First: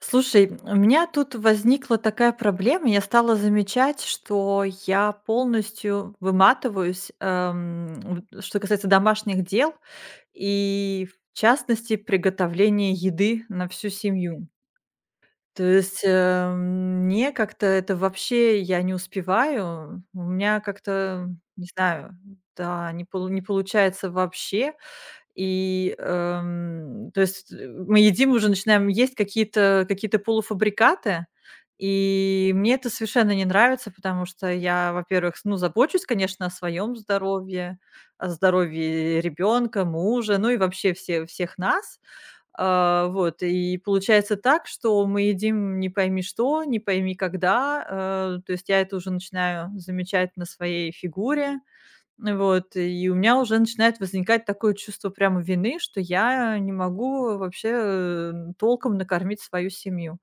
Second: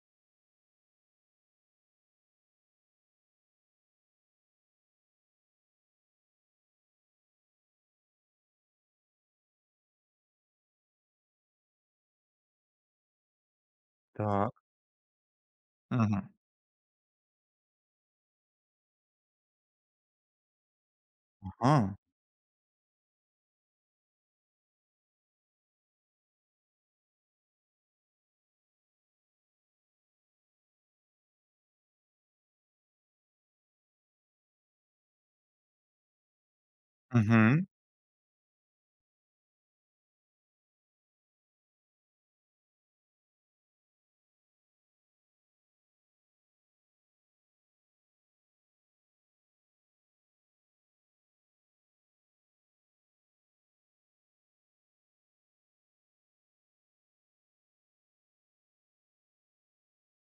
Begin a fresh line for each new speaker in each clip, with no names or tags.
Слушай, у меня тут возникла такая проблема. Я стала замечать, что я полностью выматываюсь, что касается домашних дел и, в частности, приготовления еды на всю семью.
Так.
То есть,
Мгм.
э, мне как-то это вообще я не успеваю. У меня как-то, не
Ага.
знаю, да, не получается вообще. И, то есть, мы едим, уже начинаем есть какие-то полуфабрикаты, и мне это совершенно не нравится, потому что я, во-первых, ну, забочусь, конечно, о своем
Мгм.
здоровье, о здоровье ребенка, мужа, ну и вообще всех нас. А, вот, и получается так, что мы едим не пойми что, не пойми когда. То есть я это уже начинаю замечать на своей фигуре. Ну вот, и у меня уже начинает возникать такое чувство прямо вины, что я не могу вообще толком накормить свою семью.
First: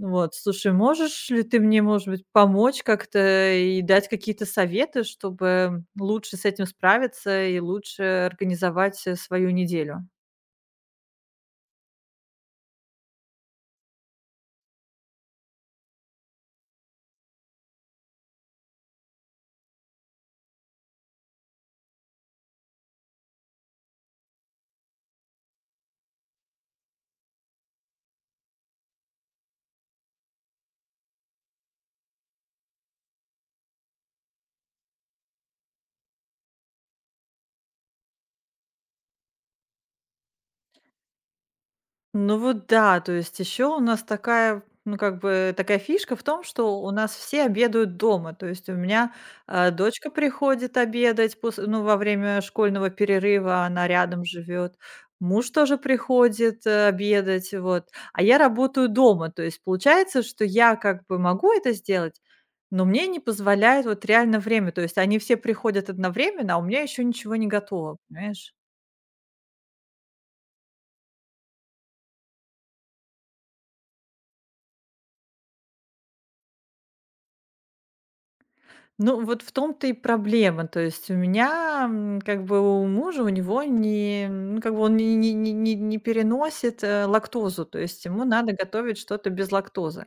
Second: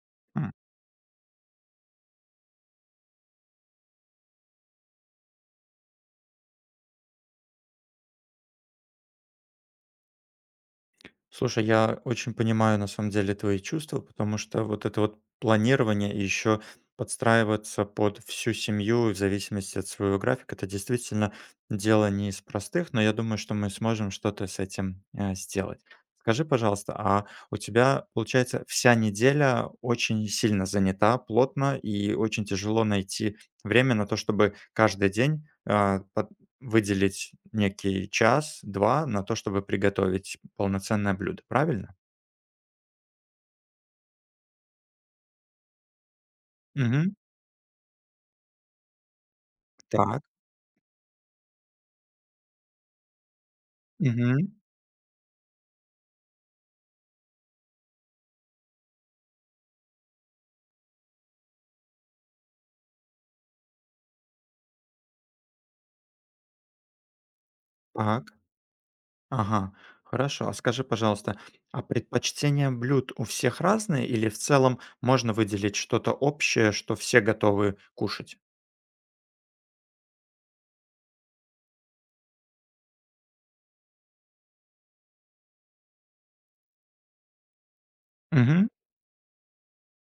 Вот,
М.
слушай, можешь ли ты мне, может быть, помочь как-то и дать какие-то советы, чтобы лучше с этим справиться и лучше организовать свою неделю?
Слушай, я очень понимаю на самом деле твои чувства, потому что вот это вот планирование и еще подстраиваться под всю семью в зависимости от своего графика, это действительно дело не из простых, но я думаю, что мы сможем что-то с этим сделать. Скажи, пожалуйста, а у тебя, получается, вся неделя очень сильно занята, плотно, и очень тяжело найти время на то, чтобы каждый день выделить некий час-два на то, чтобы приготовить полноценное блюдо, правильно?
Ну вот да, то есть еще у нас такая, ну как бы такая фишка в том, что у нас
Мгм.
все обедают дома. То есть у меня дочка
Так.
приходит обедать ну, во время школьного перерыва, она рядом
Мгм.
живет. Муж тоже приходит обедать, вот. А я работаю дома, то есть получается, что я как бы могу это сделать, но мне не позволяет вот реально время. То есть они все приходят одновременно, а у меня еще ничего не готово,
Так.
понимаешь?
Ага. Хорошо. А скажи, пожалуйста, а предпочтения блюд у всех разные или в целом можно выделить что-то общее, что все готовы кушать?
Ну, вот в том-то и проблема. То есть у меня, как бы у мужа, у него не, ну, как бы он не переносит лактозу, то есть ему надо
Мгм.
готовить что-то без лактозы.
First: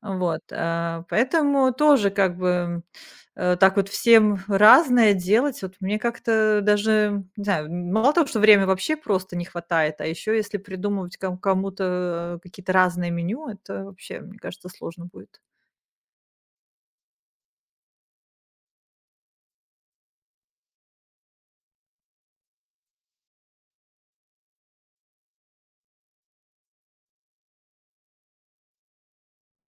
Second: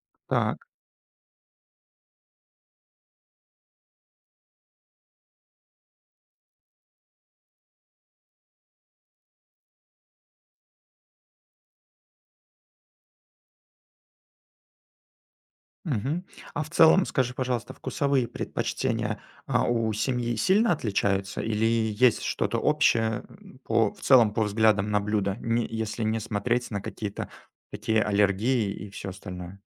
Вот.
Так.
Поэтому тоже как бы так вот всем разное делать. Вот мне как-то даже, не знаю, мало того, что времени вообще просто не хватает, а еще если придумывать кому-то какие-то разные меню, это вообще, мне кажется, сложно будет.
Мгм. А в целом, скажи, пожалуйста, вкусовые предпочтения, у семьи сильно отличаются или есть что-то общее, по в целом по взглядам на блюда, не если не смотреть на какие-то такие аллергии и все остальное?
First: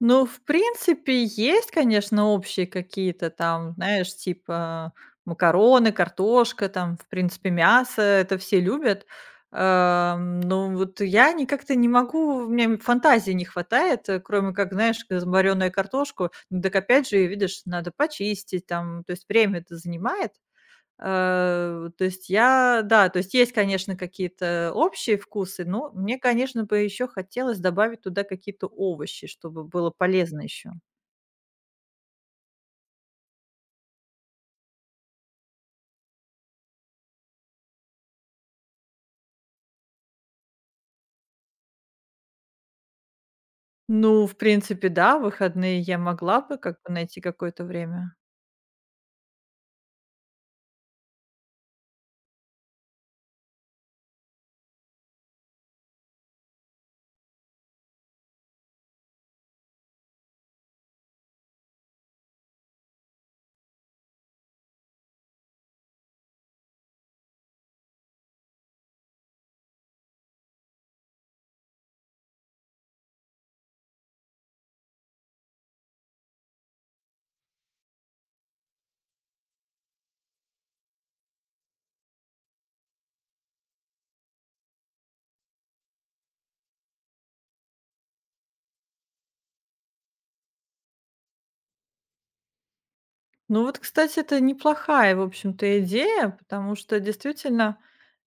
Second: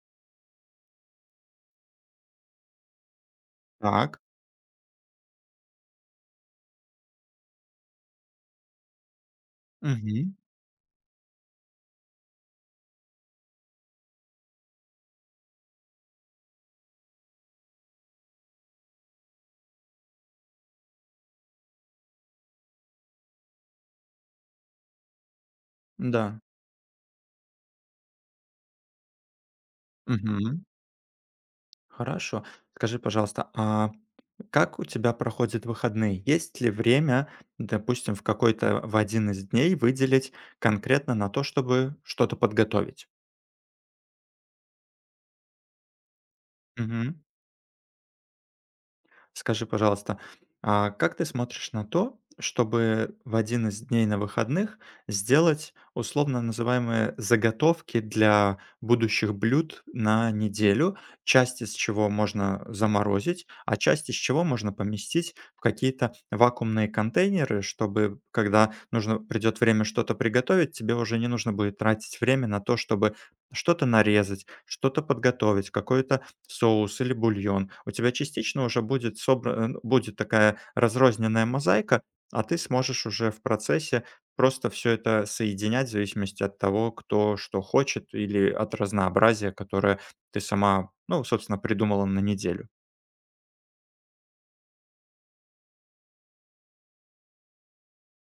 Ну, в принципе, есть, конечно, общие какие-то там, знаешь,
Так.
типа макароны, картошка, там, в принципе, мясо, это все любят.
Мгм.
Но вот я не как-то не могу, у меня фантазии не хватает, кроме как, знаешь, варёную картошку. Ну, так опять же, видишь, надо почистить там, то есть время это занимает. То есть есть, конечно, какие-то общие вкусы, но мне,
Да.
конечно, бы еще хотелось добавить туда какие-то овощи, чтобы было полезно
Мгм.
еще.
Хорошо. Скажи, пожалуйста, а как у тебя проходят выходные? Есть ли время, допустим, в какой-то в один из дней выделить конкретно на то, чтобы что-то подготовить?
Ну, в принципе, да, в выходные я могла бы как бы найти какое-то время.
Скажи, пожалуйста, а как ты смотришь на то, чтобы в один из дней на выходных сделать условно называемые заготовки для будущих блюд на неделю, часть из чего можно заморозить, а часть из чего можно поместить в какие-то вакуумные контейнеры, чтобы, когда нужно придет время что-то приготовить, тебе уже не нужно будет тратить время на то, чтобы что-то нарезать, что-то подготовить, какое-то соус или бульон, у тебя частично уже будет будет такая разрозненная мозаика, а ты сможешь уже в процессе просто все это соединять в зависимости от того, кто что хочет или от разнообразия, которое ты сама, ну, собственно, придумала на неделю.
Ну вот, кстати, это неплохая, в общем-то, идея, потому что действительно,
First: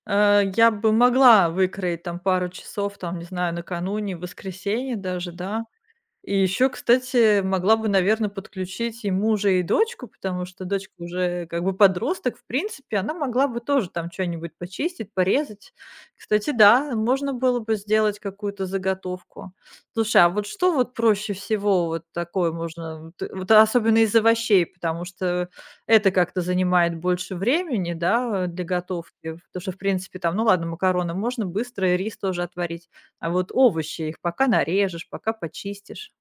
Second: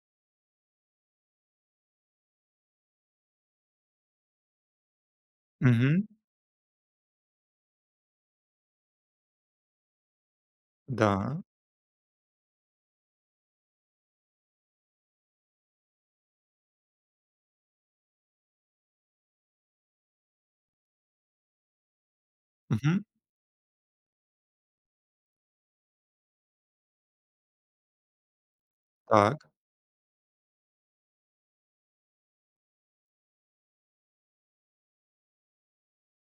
я бы могла выкроить там пару часов, там, не знаю, накануне, в воскресенье даже, да.
Мгм.
И еще, кстати, могла бы, наверное, подключить и мужа, и дочку, потому что дочка
Да.
уже как бы подросток. В принципе, она могла бы тоже там что нибудь почистить, порезать. Кстати, да, можно было бы сделать какую-то заготовку. Слушай, а вот что вот проще всего вот такое
Мгм.
можно, вот вот особенно из овощей, потому что это как-то занимает больше времени, да, для готовки?
Так.
Потому что, в принципе, там, ну ладно, макароны можно быстро, и рис тоже отварить. А вот овощи, их пока нарежешь, пока почистишь.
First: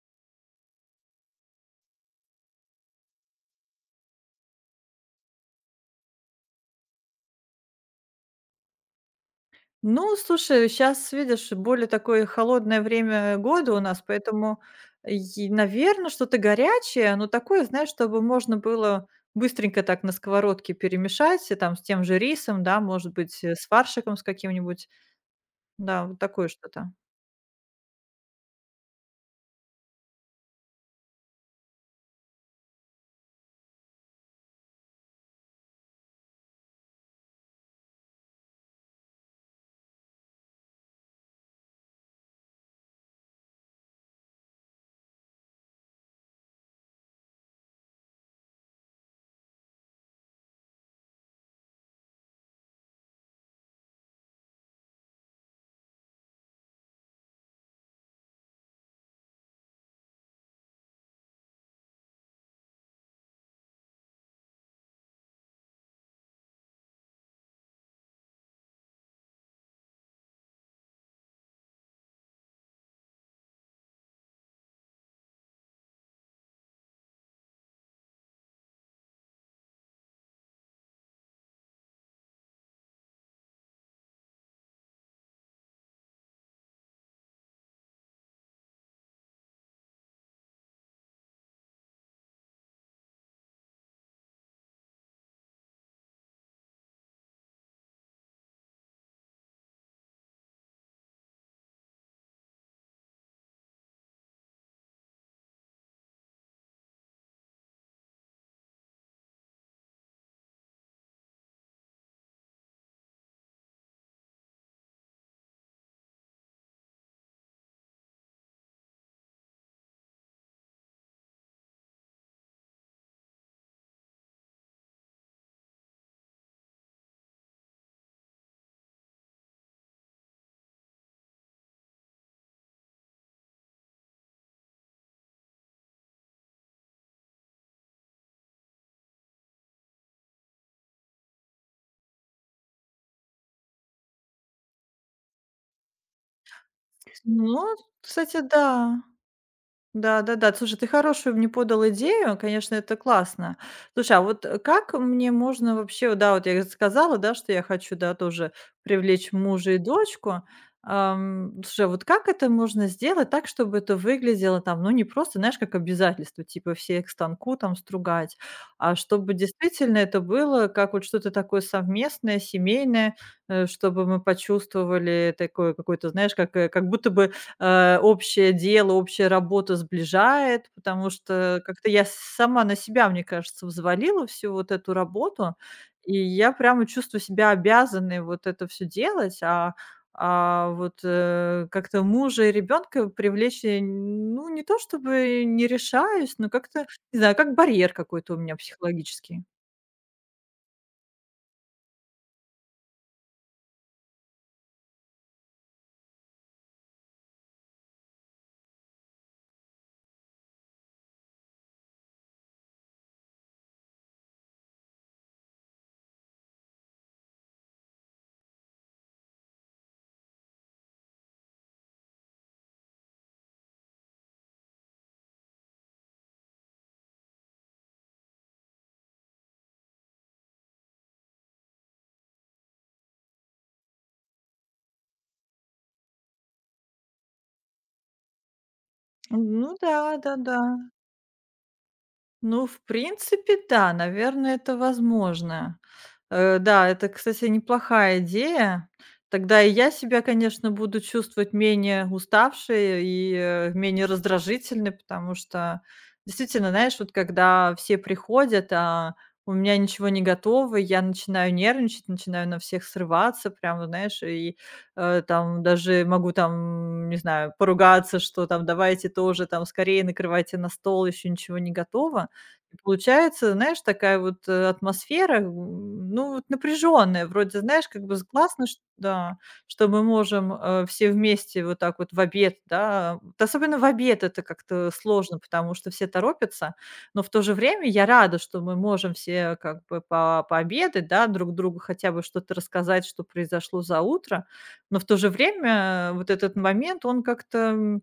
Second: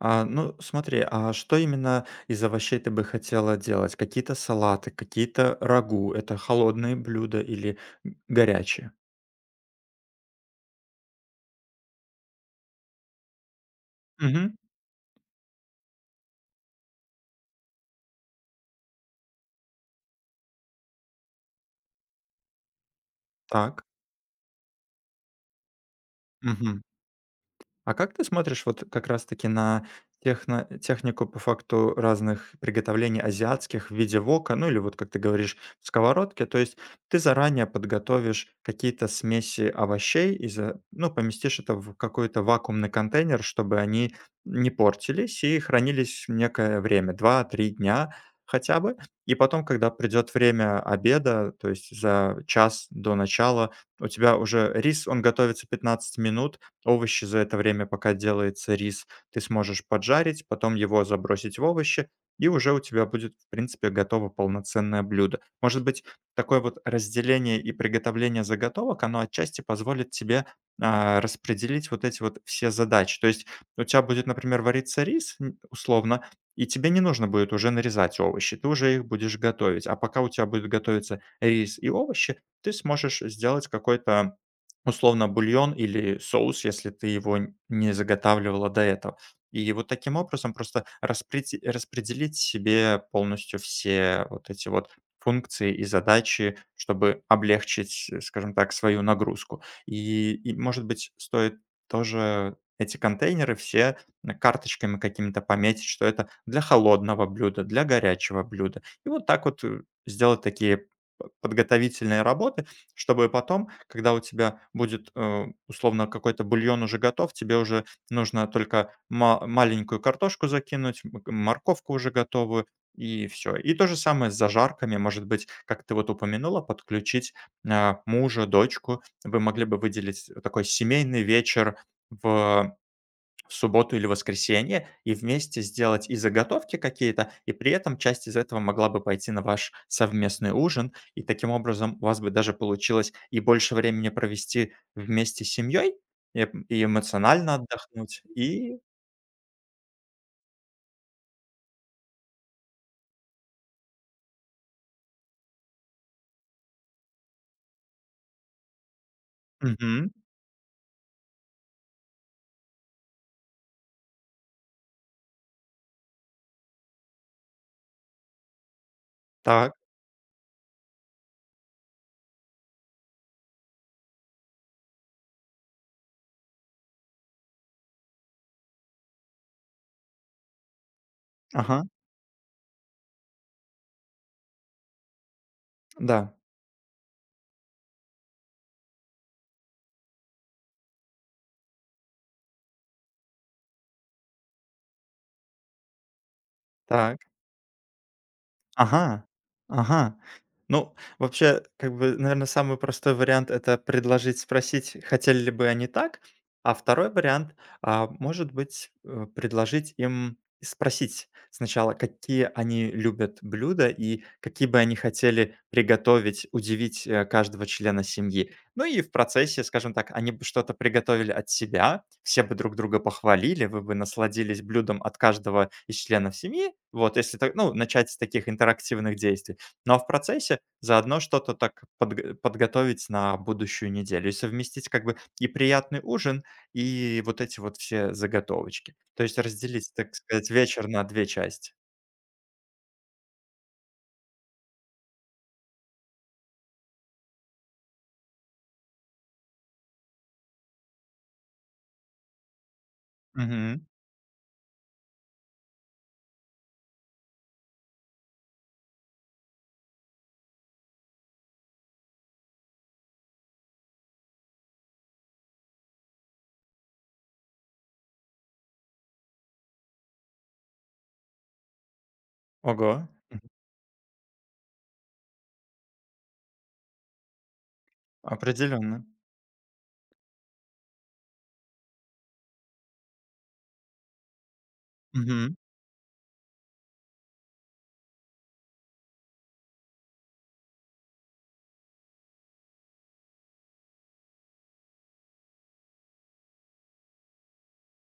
А, ну, смотри, а что именно из овощей ты бы хотела делать? Какие-то салаты, какие-то рагу? Это холодные блюда или г горячие?
Ну, слушай, сейчас видишь, более такое холодное время года у нас,
Мгм.
поэтому, наверное, что-то горячее, но такое, знаешь, чтобы можно было быстренько так на сковородке перемешать, и там с тем же рисом, да, может быть, с
Так.
фаршиком с каким-нибудь. Да, вот такое
Мгм.
что-то.
А как ты смотришь вот как раз-таки на техно технику по факту разных приготовлений азиатских в виде вока, ну или вот, как ты говоришь, в сковородке? То есть ты заранее подготовишь какие-то смеси овощей и за ну, поместишь это в какой-то вакуумный контейнер, чтобы они не портились и хранились некое время, два-три дня хотя бы. И потом, когда придет время обеда, то есть за час до начала, у тебя уже рис, он готовится 15 минут, овощи за это время, пока делается рис, ты сможешь поджарить, потом его забросить в овощи, и уже у тебя будет, в принципе, готово полноценное блюдо. Может быть, такое вот разделение и приготовление заготовок, оно отчасти позволит тебе распределить вот эти вот все задачи. То есть у тебя будет, например, вариться рис, условно, и тебе не нужно будет уже нарезать овощи, ты уже их будешь готовить. А пока у тебя будет готовиться рис и овощи, ты сможешь сделать какой-то условно бульон или соус, если ты его н не заготавливала до этого. И вот таким образом просто распрети распределить себе полностью все вот эти вот функции и задачи, чтобы облегчить, скажем так, свою нагрузку. И, может быть, стоит тоже эти контейнеры все, карточками какими-то пометить, что это для холодного блюда, для горячего блюда. И вот так вот, сделать такие п подготовительные работы, чтобы потом, когда у тебя будет, условно, какой-то бульон уже готов, тебе уже нужно только ма маленькую картошку закинуть, морковку уже готовую, и все. И то же самое с зажарками. Может быть, как ты вот упомянула, подключить, мужа, дочку. Вы могли бы выделить такой семейный вечер в в субботу или воскресенье и вместе сделать и заготовки какие-то, и при этом часть из этого могла бы пойти на ваш совместный ужин. И таким образом у вас бы даже получилось и больше времени провести вместе с семьей, и эп и эмоционально
Ну,
отдохнуть,
кстати,
и
да. Да-да-да. Слушай, ты хорошую мне подал идею, конечно, это классно. Слушай, а вот, как мне можно вообще, да, вот я сказала, да, что я хочу, да, тоже привлечь мужа и
Мгм.
дочку. Слушай, а вот как это можно сделать так, чтобы это выглядело там, ну, не просто, знаешь, как обязательство, типа все к станку там стругать, а чтобы
Так.
действительно это было как вот что-то такое совместное, семейное, чтобы мы почувствовали такое какое-то, знаешь, как, как будто бы общее дело, общая работа сближает, потому что
Ага.
как-то я сама на себя, мне кажется, взвалила всю вот эту работу, и
Да.
я прямо чувствую себя обязанной вот это все делать, а вот как-то мужа и ребенка привлечь я, ну, не то чтобы не решаюсь, но как-то, не
Так.
знаю, как барьер какой-то у меня
Ага,
психологический.
ага. Ну, вообще, как бы, наверное, самый простой вариант — это предложить спросить, хотели ли бы они так. А второй вариант, может быть, предложить им спросить сначала, какие они любят блюда и какие бы они хотели приготовить, удивить, каждого члена семьи. Ну и в процессе, скажем так, они бы что-то приготовили от себя, все бы друг друга похвалили, вы бы насладились блюдом от каждого из членов семьи. Вот, если так, ну, начать с таких интерактивных действий. Но в процессе заодно что-то так подготовить на будущую неделю и совместить как бы и приятный ужин, и вот эти вот все заготовочки. То есть
Ну
разделить,
да,
так сказать,
да-да.
вечер на две части.
Ну, в принципе, да, наверное, это возможно. Да, это, кстати, неплохая идея. Тогда и я себя, конечно, буду чувствовать менее уставшей и,
Мгм.
менее раздражительной, потому что действительно, знаешь, вот когда все приходят, а у меня ничего не готово, я начинаю нервничать, начинаю на всех срываться, прям, вот знаешь, и, там даже могу там, не знаю, поругаться, что там давайте тоже там скорее накрывайте на стол, еще ничего не готово. И
Ого.
получается, знаешь, такая вот, атмосфера, ну, вот напряженная. Вроде, знаешь, как бы з классно, чт
Определенно.
да, что мы можем, все вместе вот так вот в обед, да. Вот особенно в обед это как-то сложно, потому что все торопятся, но в то же время я рада, что мы можем все как бы по пообедать, да, друг другу хотя бы что-то рассказать, что произошло за утро. Но в то же время, вот этот момент, он как-то,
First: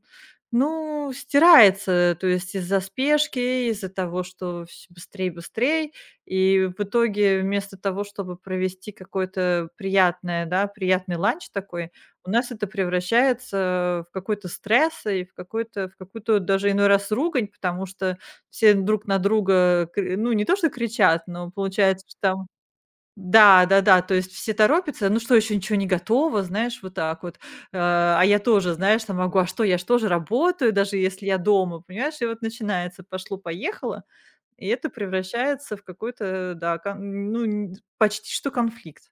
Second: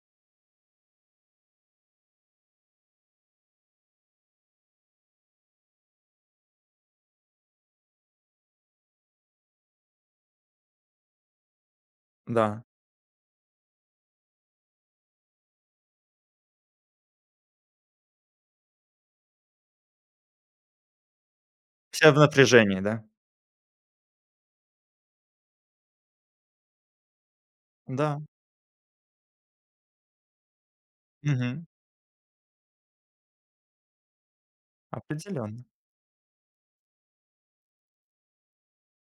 ну, стирается, то есть из-за спешки, из-за того, что всё быстрей, быстрее, и в итоге вместо того, чтобы провести какое-то приятное, да, приятный ланч такой, у нас
Да.
это превращается в какой-то стресс и в какой-то в какую-то даже иной раз ругань, потому что все друг на друга, кр ну, не то что кричат, но получается,
Все в
что там
напряжении, да?
да, да-да, то есть все торопятся, ну что, еще ничего не готово, знаешь, вот так вот. Э,
Да.
а я тоже, знаешь, там могу, а что, я ж тоже работаю, даже если я
Мгм.
дома, понимаешь? И вот начинается пошло-поехало, и это
Определенно.
превращается в какой-то, да, ну, почти что конфликт.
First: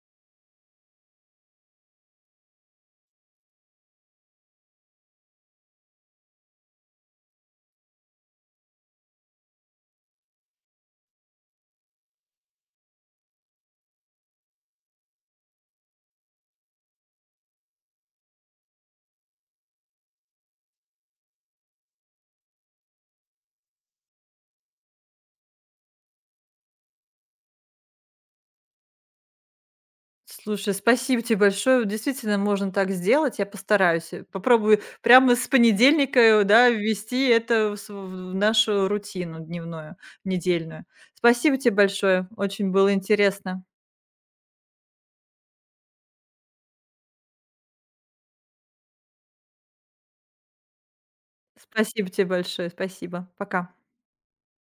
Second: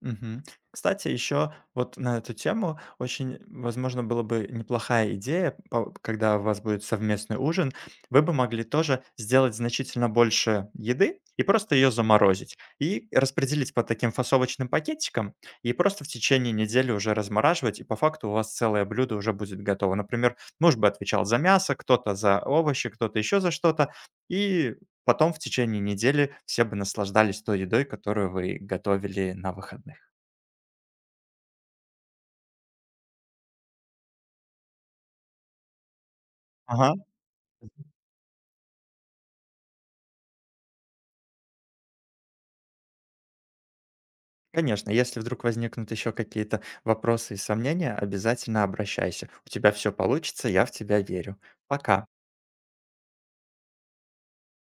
Мгм. Кстати, еще вот на эту тему очень, возможно, была бы неплохая идея, когда у вас будет совместный ужин, вы бы могли тоже сделать значительно больше еды и просто ее заморозить. И распределить по таким фасовочным пакетикам, и просто в течение недели уже размораживать, и по факту у вас целое блюдо уже будет готово. Например, муж бы отвечал за мясо, кто-то за овощи, кто-то еще за что-то, и потом в течение недели все бы наслаждались той едой, которую вы готовили на выходных.
Слушай, спасибо тебе большое. Действительно, можно так сделать. Я постараюсь. Попробую прямо с понедельника, да,
Ага.
ввести это в нашу рутину дневную, недельную. Спасибо тебе большое. Очень было интересно.
Конечно, если вдруг возникнут еще какие-то вопросы и сомнения, обязательно обращайся. У тебя все получится, я в тебя верю. Пока.
Спасибо тебе большое. Спасибо. Пока.